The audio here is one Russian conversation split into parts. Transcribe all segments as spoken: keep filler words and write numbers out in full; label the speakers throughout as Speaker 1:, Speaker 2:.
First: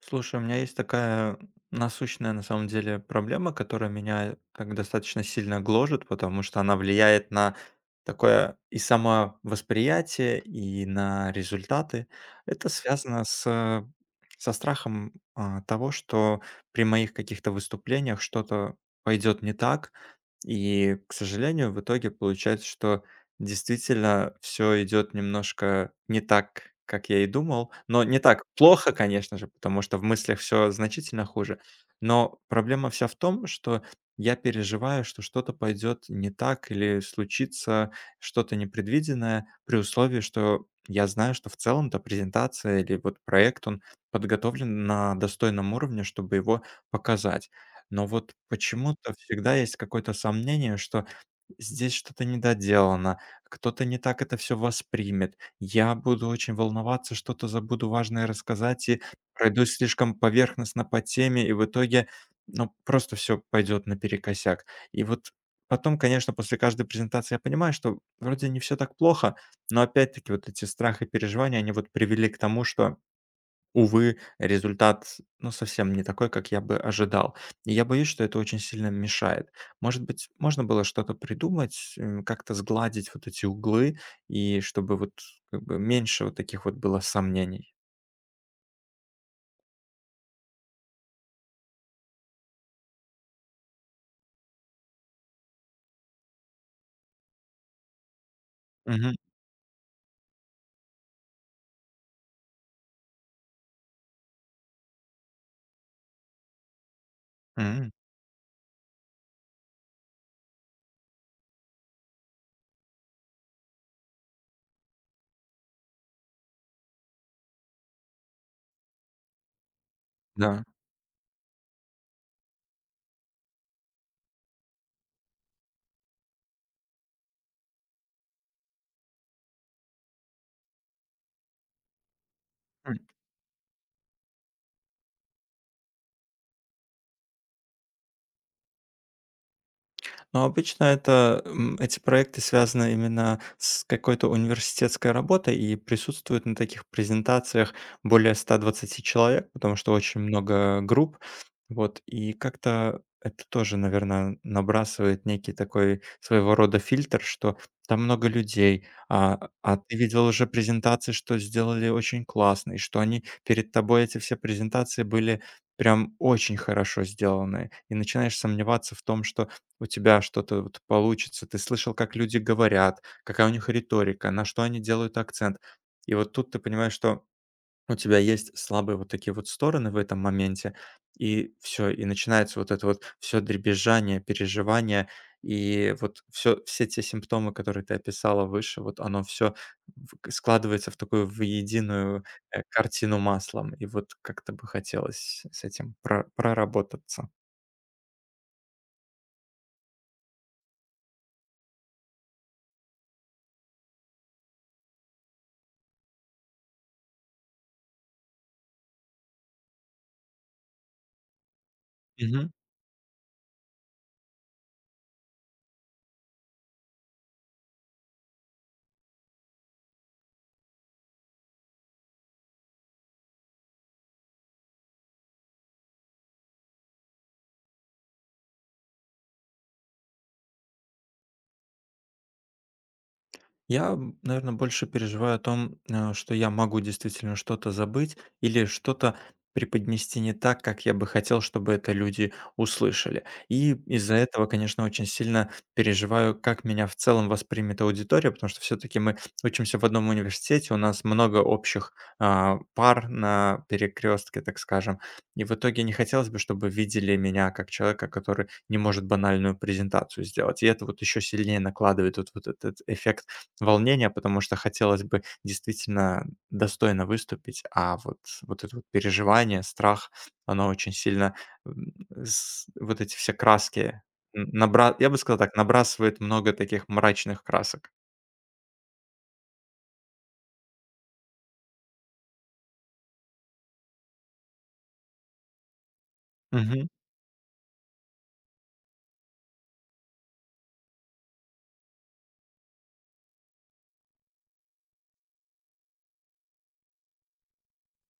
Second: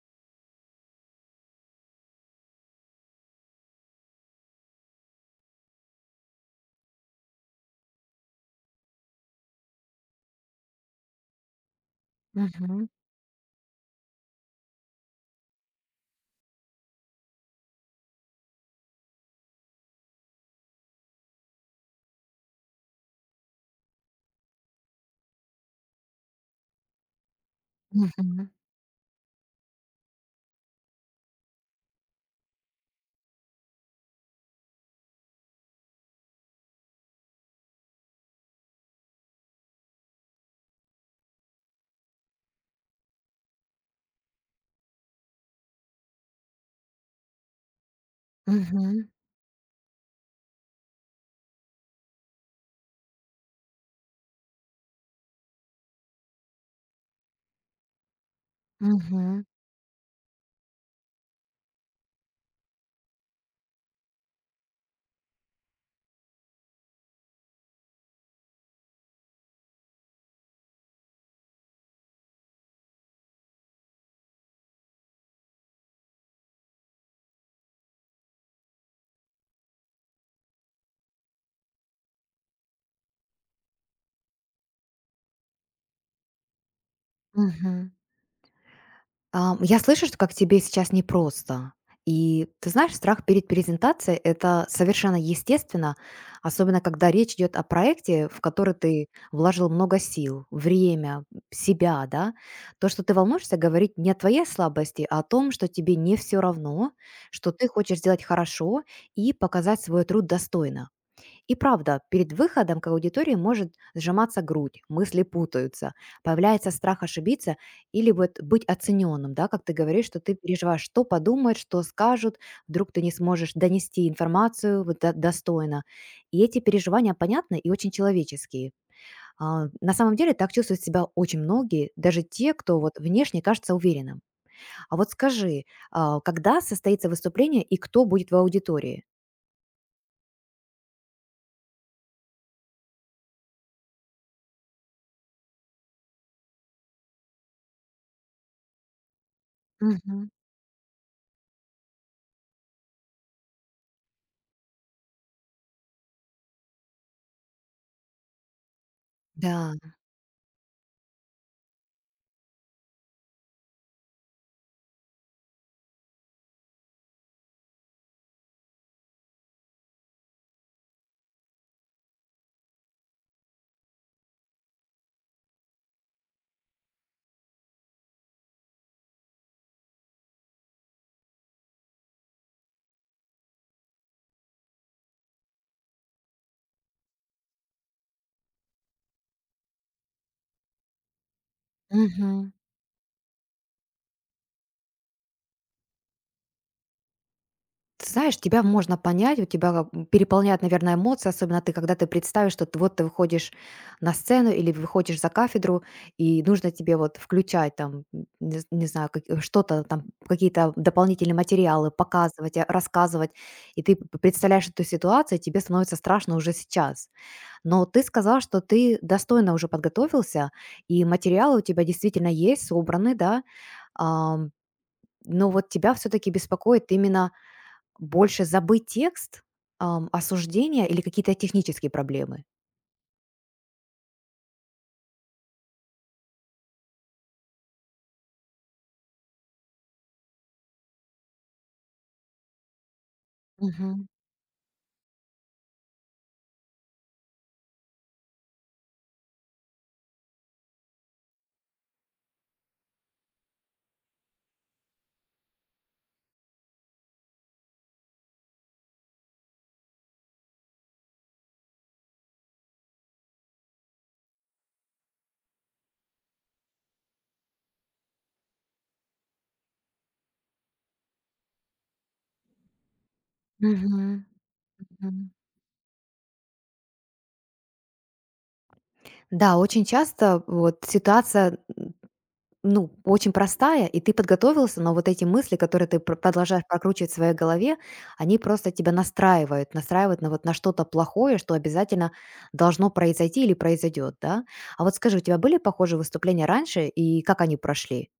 Speaker 1: Слушай, у меня есть такая насущная, на самом деле, проблема, которая меня как достаточно сильно гложет, потому что она влияет на такое и самовосприятие, и на результаты. Это
Speaker 2: Мгм,
Speaker 1: связано с со страхом, а, того, что при моих каких-то выступлениях что-то пойдет не так. И, к сожалению, в итоге получается, что действительно, все идет немножко не так, как я и думал. Но не так
Speaker 2: мгм,
Speaker 1: плохо, конечно же, потому что в мыслях все значительно хуже. Но проблема вся в том, что я переживаю, что что-то пойдет не так или случится что-то непредвиденное, при условии, что я знаю, что в целом-то презентация или вот проект, он подготовлен на достойном уровне, чтобы его показать. Но вот
Speaker 2: мгм,
Speaker 1: почему-то всегда есть какое-то сомнение, что здесь что-то недоделано, кто-то не так это все воспримет. Я буду очень волноваться, что-то забуду важное рассказать и
Speaker 2: мгм,
Speaker 1: пройду слишком поверхностно по теме, и в итоге, ну, просто все пойдет наперекосяк. И вот потом, конечно, после каждой презентации я понимаю, что вроде не все так плохо, но опять-таки вот эти страхи, и переживания, они вот привели к тому, что увы, результат, ну, совсем не такой, как я бы ожидал. И я боюсь, что это очень сильно мешает. Может быть, можно было что-то придумать, м, как-то сгладить вот эти углы, и чтобы вот как бы меньше вот таких вот было сомнений.
Speaker 2: мгм. Ам, я слышу, что как тебе сейчас непросто. И ты знаешь, страх перед презентацией– это совершенно естественно, особенно когда речь идет о проекте, в который ты
Speaker 1: Мгм.
Speaker 2: вложил много сил, время, себя, да. То, что ты волнуешься, говорит не о твоей слабости, а о том, что тебе не все равно, что ты
Speaker 1: М.
Speaker 2: хочешь сделать хорошо и показать свой труд достойно. И правда, перед выходом к аудитории может сжиматься грудь, мысли путаются, появляется страх ошибиться или вот быть оцененным, да, как ты говоришь, что ты
Speaker 1: Да.
Speaker 2: переживаешь, что подумают, что скажут, вдруг ты не сможешь донести информацию вот до- достойно. И эти переживания понятны и очень человеческие. А, на самом деле так чувствуют себя очень многие, даже те, кто вот внешне кажется уверенным. А вот скажи, а, когда состоится выступление и кто будет в аудитории?
Speaker 1: Но обычно это, м, эти проекты связаны именно с какой-то университетской работой и присутствуют на таких презентациях более ста двадцати человек, потому что очень
Speaker 2: Мгм.
Speaker 1: много групп. Вот, и как-то это тоже, наверное, набрасывает некий такой своего рода фильтр, что там много людей, а,
Speaker 2: Да.
Speaker 1: а ты видел уже презентации, что сделали очень классно, и что они перед тобой, эти все презентации были прям очень хорошо сделаны. И начинаешь сомневаться в том, что у тебя что-то вот получится, ты слышал, как люди говорят, какая у них риторика, на что они делают акцент. И вот тут ты понимаешь, что у тебя есть слабые вот такие вот стороны в этом моменте, и все, и начинается вот это вот все дребезжание, переживание, и вот все, все те симптомы, которые ты описала выше, вот оно все складывается в такую в единую
Speaker 2: Мгм.
Speaker 1: э, картину маслом, и вот как-то бы хотелось с этим про- проработаться.
Speaker 2: Ты знаешь, тебя можно понять, у тебя как, м, переполняют, наверное, эмоции, особенно ты, когда ты представишь, что ты, вот ты выходишь на сцену или выходишь за кафедру, и нужно тебе вот включать там, м, не, з- не знаю, как- э, что-то там, какие-то дополнительные материалы, показывать, э, рассказывать, и ты п- представляешь эту ситуацию, и тебе становится страшно уже сейчас. Но ты сказал, что ты достойно уже подготовился, и материалы у тебя действительно есть, собраны, да. Ам, но вот тебя все-таки беспокоит именно больше забыть текст, ам, осуждения или какие-то технические проблемы?
Speaker 1: Я, наверное, больше переживаю о том, э, что я могу действительно что-то забыть или что-то преподнести не так, как я бы хотел, чтобы это люди услышали. И
Speaker 2: Мгм.
Speaker 1: из-за этого, конечно, очень сильно переживаю, как меня в целом воспримет аудитория, потому что все-таки мы учимся в одном университете, у нас много общих а, пар на перекрестке, так скажем. И в итоге не хотелось бы, чтобы видели меня как человека, который не может банальную презентацию сделать. И это вот еще сильнее накладывает вот, вот этот эффект волнение, потому что хотелось бы действительно достойно выступить, а вот вот это вот переживание, страх, оно очень сильно, м, с вот эти все
Speaker 2: Мгм.
Speaker 1: краски н набра я
Speaker 2: Мгм.
Speaker 1: бы сказал так, набрасывает много таких мрачных красок.
Speaker 2: Да, очень часто вот ситуация, ну, очень простая, и ты подготовился, но вот эти мысли, которые ты пр продолжаешь прокручивать в своей голове, они просто тебя настраивают, настраивают на вот на что-то плохое, что обязательно должно произойти или произойдет, да? А вот скажи, у тебя были похожие выступления раньше, и как они прошли?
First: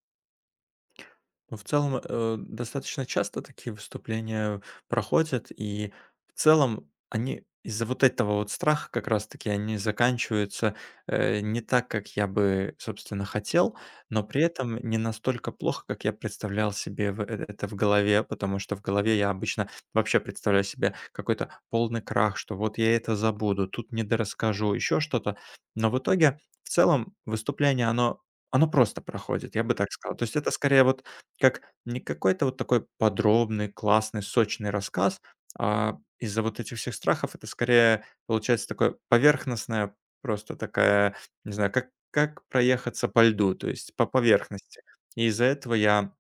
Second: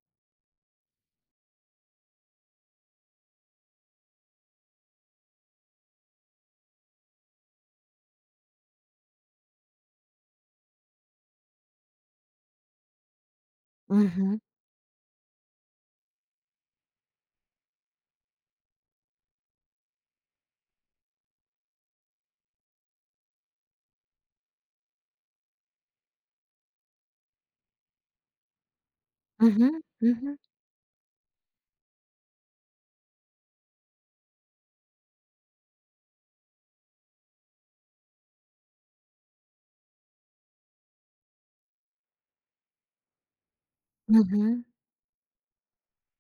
Speaker 1: Ну, в целом, э, достаточно часто такие выступления проходят, и в целом они из-за вот этого вот страха как раз-таки они заканчиваются э, не так, как я бы, собственно, хотел, но
Speaker 2: Мгм.
Speaker 1: при этом не настолько плохо, как я представлял себе в- э, это в голове, потому что в голове я обычно вообще представляю себе какой-то полный крах, что вот я это забуду, тут недорасскажу, еще что-то. Но в итоге, в целом, выступление, оно оно просто проходит, я
Speaker 2: Мгм.
Speaker 1: бы так сказал. То есть
Speaker 2: Мгм.
Speaker 1: это скорее вот как не какой-то вот такой подробный, классный, сочный рассказ, а из-за вот этих всех страхов это скорее получается такое поверхностное, просто такая, не знаю, как как проехаться по льду, то есть по
Speaker 2: Мгм.
Speaker 1: поверхности. И из-за этого я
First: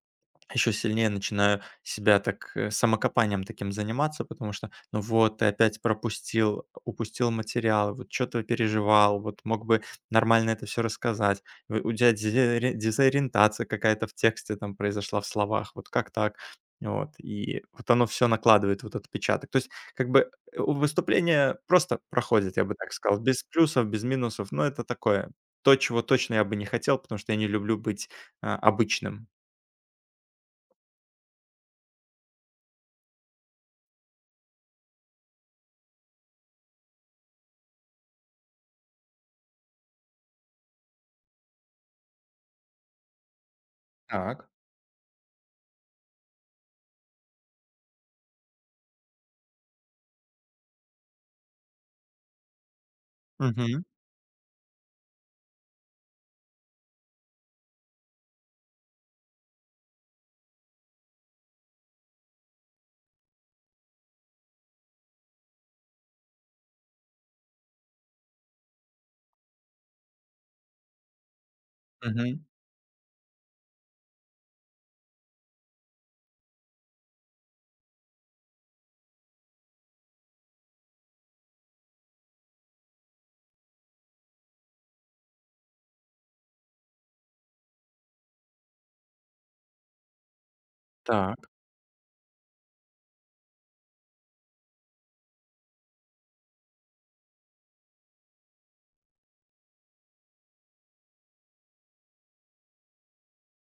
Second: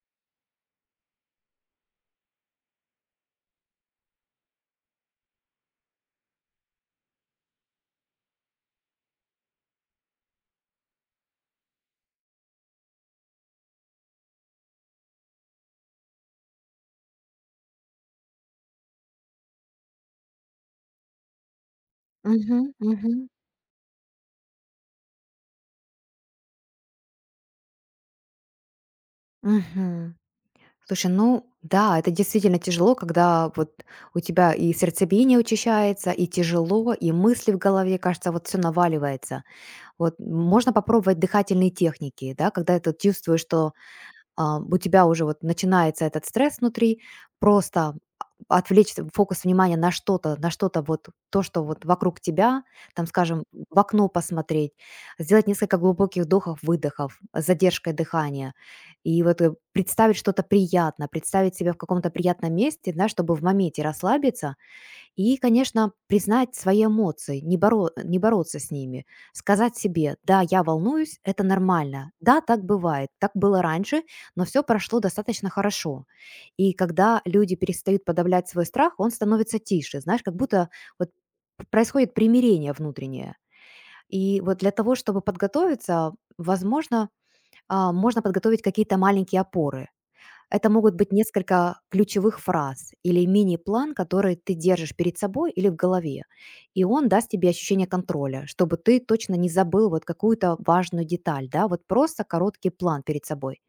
Speaker 1: еще сильнее начинаю себя так, э, самокопанием таким заниматься, потому что: "Ну вот, ты опять пропустил, упустил материал, вот что ты переживал, вот мог бы нормально это все рассказать. В У тебя дезори дезориентация какая-то в тексте там произошла, в словах, вот как так?" Вот, и вот оно все накладывает вот отпечаток. То есть как бы, э, у- выступление просто проходит,
Speaker 2: Мгм.
Speaker 1: я бы так
Speaker 2: Мгм.
Speaker 1: сказал, без плюсов, без минусов, но это такое, то, чего точно я бы не хотел, потому что я не люблю быть, а, обычным.
Speaker 2: Мгм. Слушай, ну да, это действительно тяжело, когда вот у тебя и сердцебиение учащается, и тяжело, и мысли в голове, кажется, вот все наваливается. Вот можно попробовать дыхательные техники, да, когда ты вот чувствуешь, что а, у тебя уже вот начинается этот стресс внутри, просто а- отвлечь фокус внимания на что-то, на что-то вот, то, что вот вокруг тебя, там, скажем, в
Speaker 1: Мгм,
Speaker 2: окно посмотреть, сделать несколько глубоких вдохов, выдохов с задержкой дыхания, и вот э, представить что-то приятное, представить себя в каком-то приятном месте, да, чтобы в моменте расслабиться, и, конечно, признать свои эмоции, не, боро- не бороться с ними, сказать себе, да, я волнуюсь, это нормально,
Speaker 1: мгм.
Speaker 2: да, так бывает, так было раньше, но все прошло достаточно хорошо. И когда люди перестают подавлять свой страх, он становится тише, знаешь, как будто вот п- происходит примирение внутреннее. И вот для того, чтобы подготовиться, возможно, а, можно подготовить какие-то маленькие опоры. Это могут быть
Speaker 1: Так,
Speaker 2: несколько ключевых фраз или мини-план, который ты держишь перед собой или в голове. И он даст тебе ощущение контроля, чтобы ты точно не забыл вот какую-то важную деталь, да, вот просто короткий план перед собой.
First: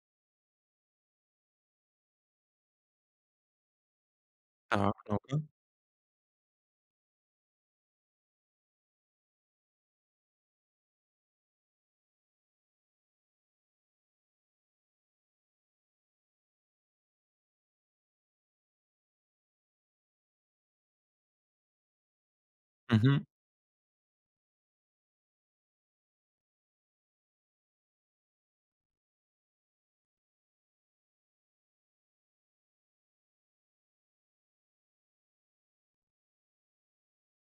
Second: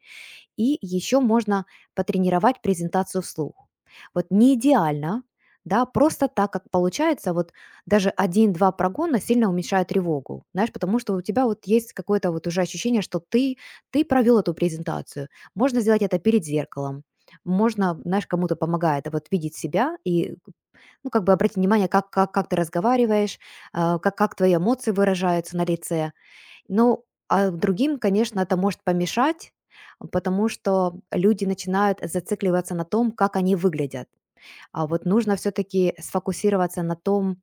Speaker 2: И еще можно потренировать презентацию вслух. Вот не
Speaker 1: так,
Speaker 2: идеально,
Speaker 1: ну-ка.
Speaker 2: да, просто так, как получается, вот даже один-два прогона сильно уменьшают тревогу, знаешь, потому что у тебя вот есть какое-то вот уже ощущение, что ты, ты провел эту презентацию. Можно сделать это перед зеркалом, можно, знаешь, кому-то помогает вот видеть себя и, ну, как бы обратить внимание, как, как, как ты
Speaker 1: Мгм,
Speaker 2: разговариваешь, а, как, как твои эмоции выражаются на лице. Ну, а другим, конечно, это может помешать, а, потому что люди начинают зацикливаться на том, как они выглядят. А вот нужно все-таки сфокусироваться на том,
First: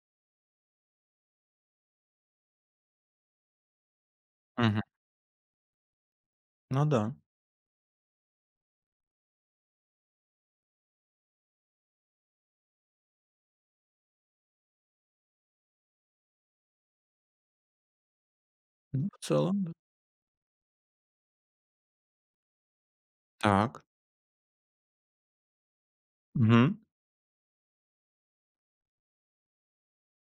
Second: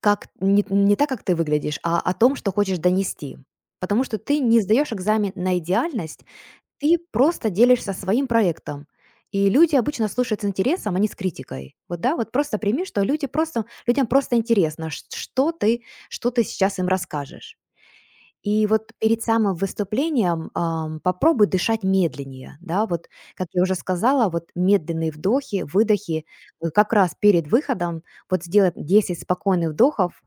Speaker 2: как не, не так, как ты выглядишь, а о том, что хочешь донести. Потому что ты не
Speaker 1: мгм.
Speaker 2: сдаешь экзамен на идеальность,
Speaker 1: Ну
Speaker 2: ты
Speaker 1: да.
Speaker 2: просто делишься своим проектом. И люди обычно слушают с интересом, а не с критикой. Вот да, вот просто прими, что люди просто, людям просто интересно, ш- что ты, что ты сейчас им расскажешь. И вот
Speaker 1: Ну,
Speaker 2: перед
Speaker 1: в
Speaker 2: самым
Speaker 1: целом, да.
Speaker 2: выступлением, ам, попробуй дышать медленнее, да, вот, как я уже
Speaker 1: Так.
Speaker 2: сказала, вот медленные вдохи, выдохи, э,
Speaker 1: Мгм,
Speaker 2: как раз перед выходом вот сделать десять спокойных вдохов,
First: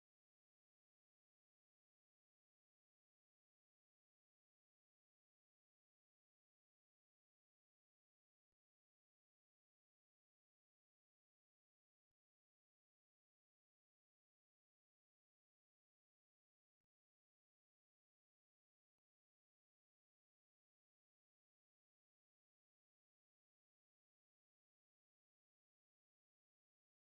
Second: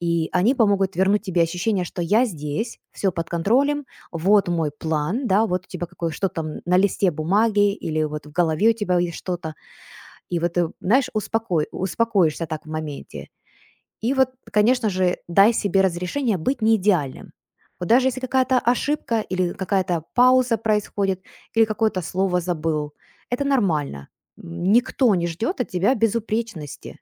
Speaker 2: и они помогут вернуть тебе ощущение, что я здесь, все под контролем, вот мой план, да, вот у тебя какое что там на листе бумаги или вот в голове у тебя есть что-то, и вот ты, знаешь, успокой, успокоишься так в моменте. И вот, конечно же, дай себе разрешение быть не идеальным. Вот даже если какая-то ошибка или какая-то пауза происходит, или какое-то слово забыл, это нормально. М, Никто не ждет от тебя безупречности.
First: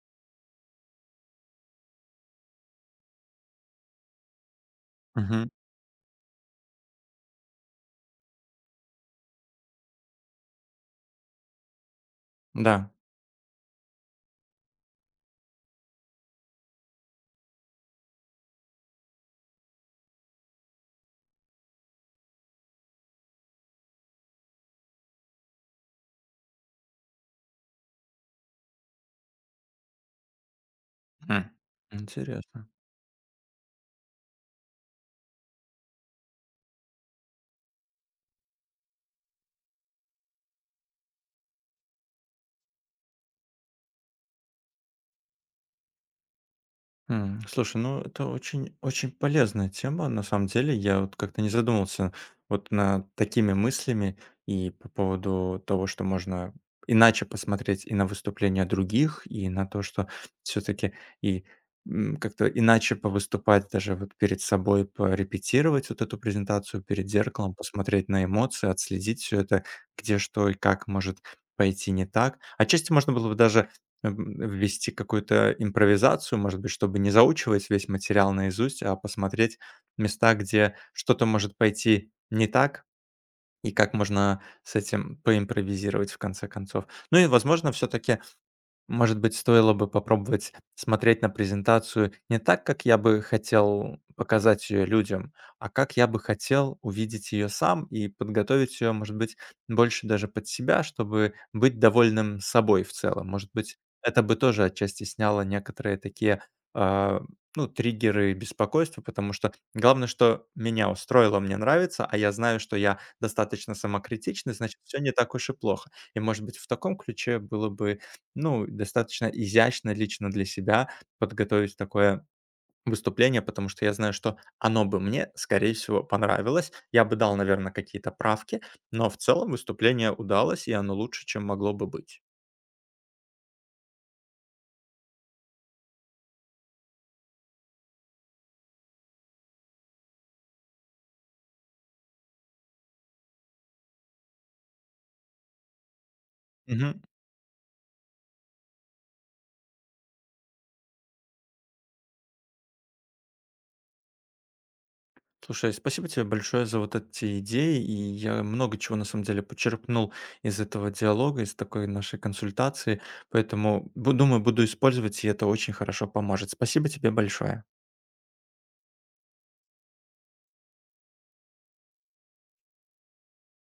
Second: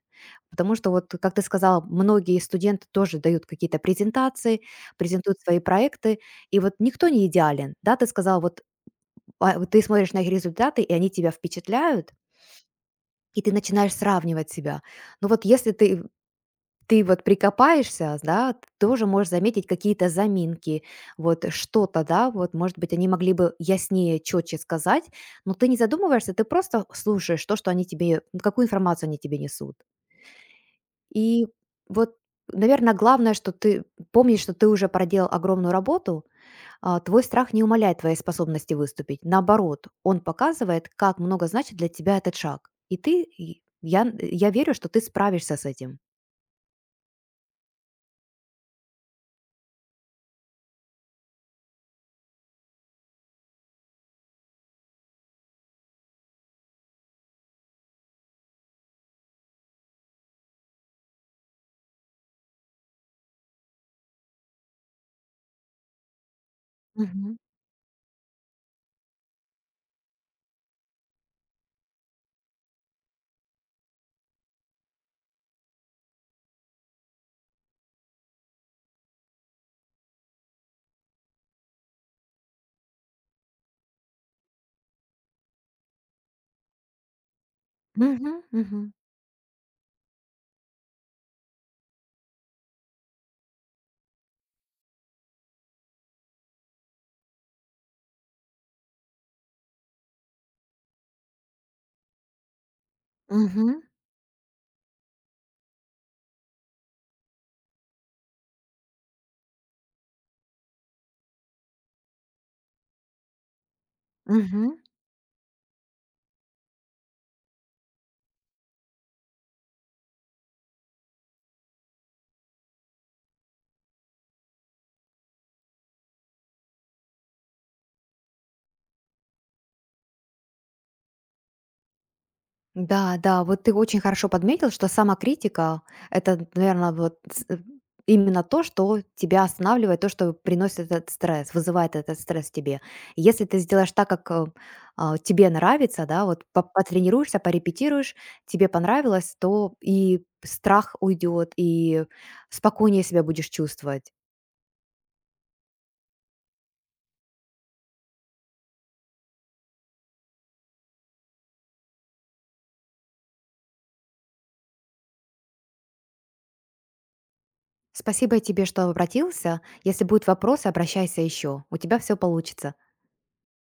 Speaker 2: Потому что, вот, как ты сказала, многие студенты тоже дают какие-то презентации, презентуют
Speaker 1: мгм.
Speaker 2: свои проекты, и вот никто не идеален. Да, ты сказала, вот, а, вот ты смотришь на их результаты, и они тебя впечатляют,
Speaker 1: Да.
Speaker 2: и ты начинаешь сравнивать себя. Ну вот если ты ты вот прикопаешься, да, ты тоже можешь заметить какие-то заминки, вот что-то, да, вот, может быть, они могли бы яснее, четче сказать, но ты не задумываешься, ты просто слушаешь то, что они тебе, ну, какую информацию они тебе несут. И
Speaker 1: М.
Speaker 2: вот,
Speaker 1: Интересно.
Speaker 2: наверное, главное, что ты помнишь, что ты уже проделал огромную работу, а, твой страх не умаляет твоей способности выступить. Наоборот, он показывает, как много значит для тебя этот шаг. И ты, и я, я верю, что ты справишься с этим.
Speaker 1: М, слушай, ну это очень очень полезная тема. На самом деле, я вот как-то не задумывался вот над такими мыслями и по поводу того, что можно иначе посмотреть и на выступления других, и на то, что все-таки и м, как-то иначе повыступать даже вот перед собой, порепетировать вот эту презентацию перед
Speaker 2: Мгм.
Speaker 1: зеркалом, посмотреть на эмоции, отследить все это, где что и как может пойти не так. Отчасти можно было бы даже Эм, ввести какую-то импровизацию, может быть, чтобы не заучивать весь материал наизусть, а посмотреть места, где что-то может пойти не так, и как можно с этим поимпровизировать в конце концов. Ну и, возможно, все-таки
Speaker 2: Мгм. Мгм.
Speaker 1: может быть, стоило бы попробовать смотреть на презентацию не так, как я бы хотел показать ее людям, а как я бы хотел увидеть ее сам и подготовить ее, может быть, больше даже под себя, чтобы быть довольным собой в целом. Может быть,
Speaker 2: Мгм,
Speaker 1: это бы тоже отчасти сняло некоторые такие а, ну, триггеры беспокойства, потому что главное, что меня устроило, мне нравится, а я знаю, что я достаточно самокритичный,
Speaker 2: мгм.
Speaker 1: значит, все не так уж и плохо. И, может быть, в таком ключе было бы ну, достаточно изящно лично для себя подготовить такое выступление, потому что я знаю, что оно бы мне, скорее всего, понравилось. Я бы дал, наверное, какие-то правки, но в целом выступление удалось, и оно лучше, чем могло бы быть.
Speaker 2: Да, да, вот ты очень хорошо подметил, что самокритика- это, наверное, вот с э, именно то, что тебя останавливает, то, что приносит этот стресс, вызывает этот стресс в тебе. Если ты сделаешь так, как, э, а, тебе нравится, да, вот по
Speaker 1: Мгм.
Speaker 2: потренируешься, порепетируешь, тебе понравилось, то и страх уйдет, и спокойнее себя будешь чувствовать.
Speaker 1: Слушай, спасибо тебе большое за вот эти идеи, и я много чего, на самом деле, почерпнул из этого диалога, из такой нашей консультации, поэтому, бу- думаю, буду использовать, и это очень хорошо поможет. Спасибо тебе большое.
Speaker 2: Спасибо тебе, что обратился. Если будут вопросы, обращайся еще. У тебя все получится.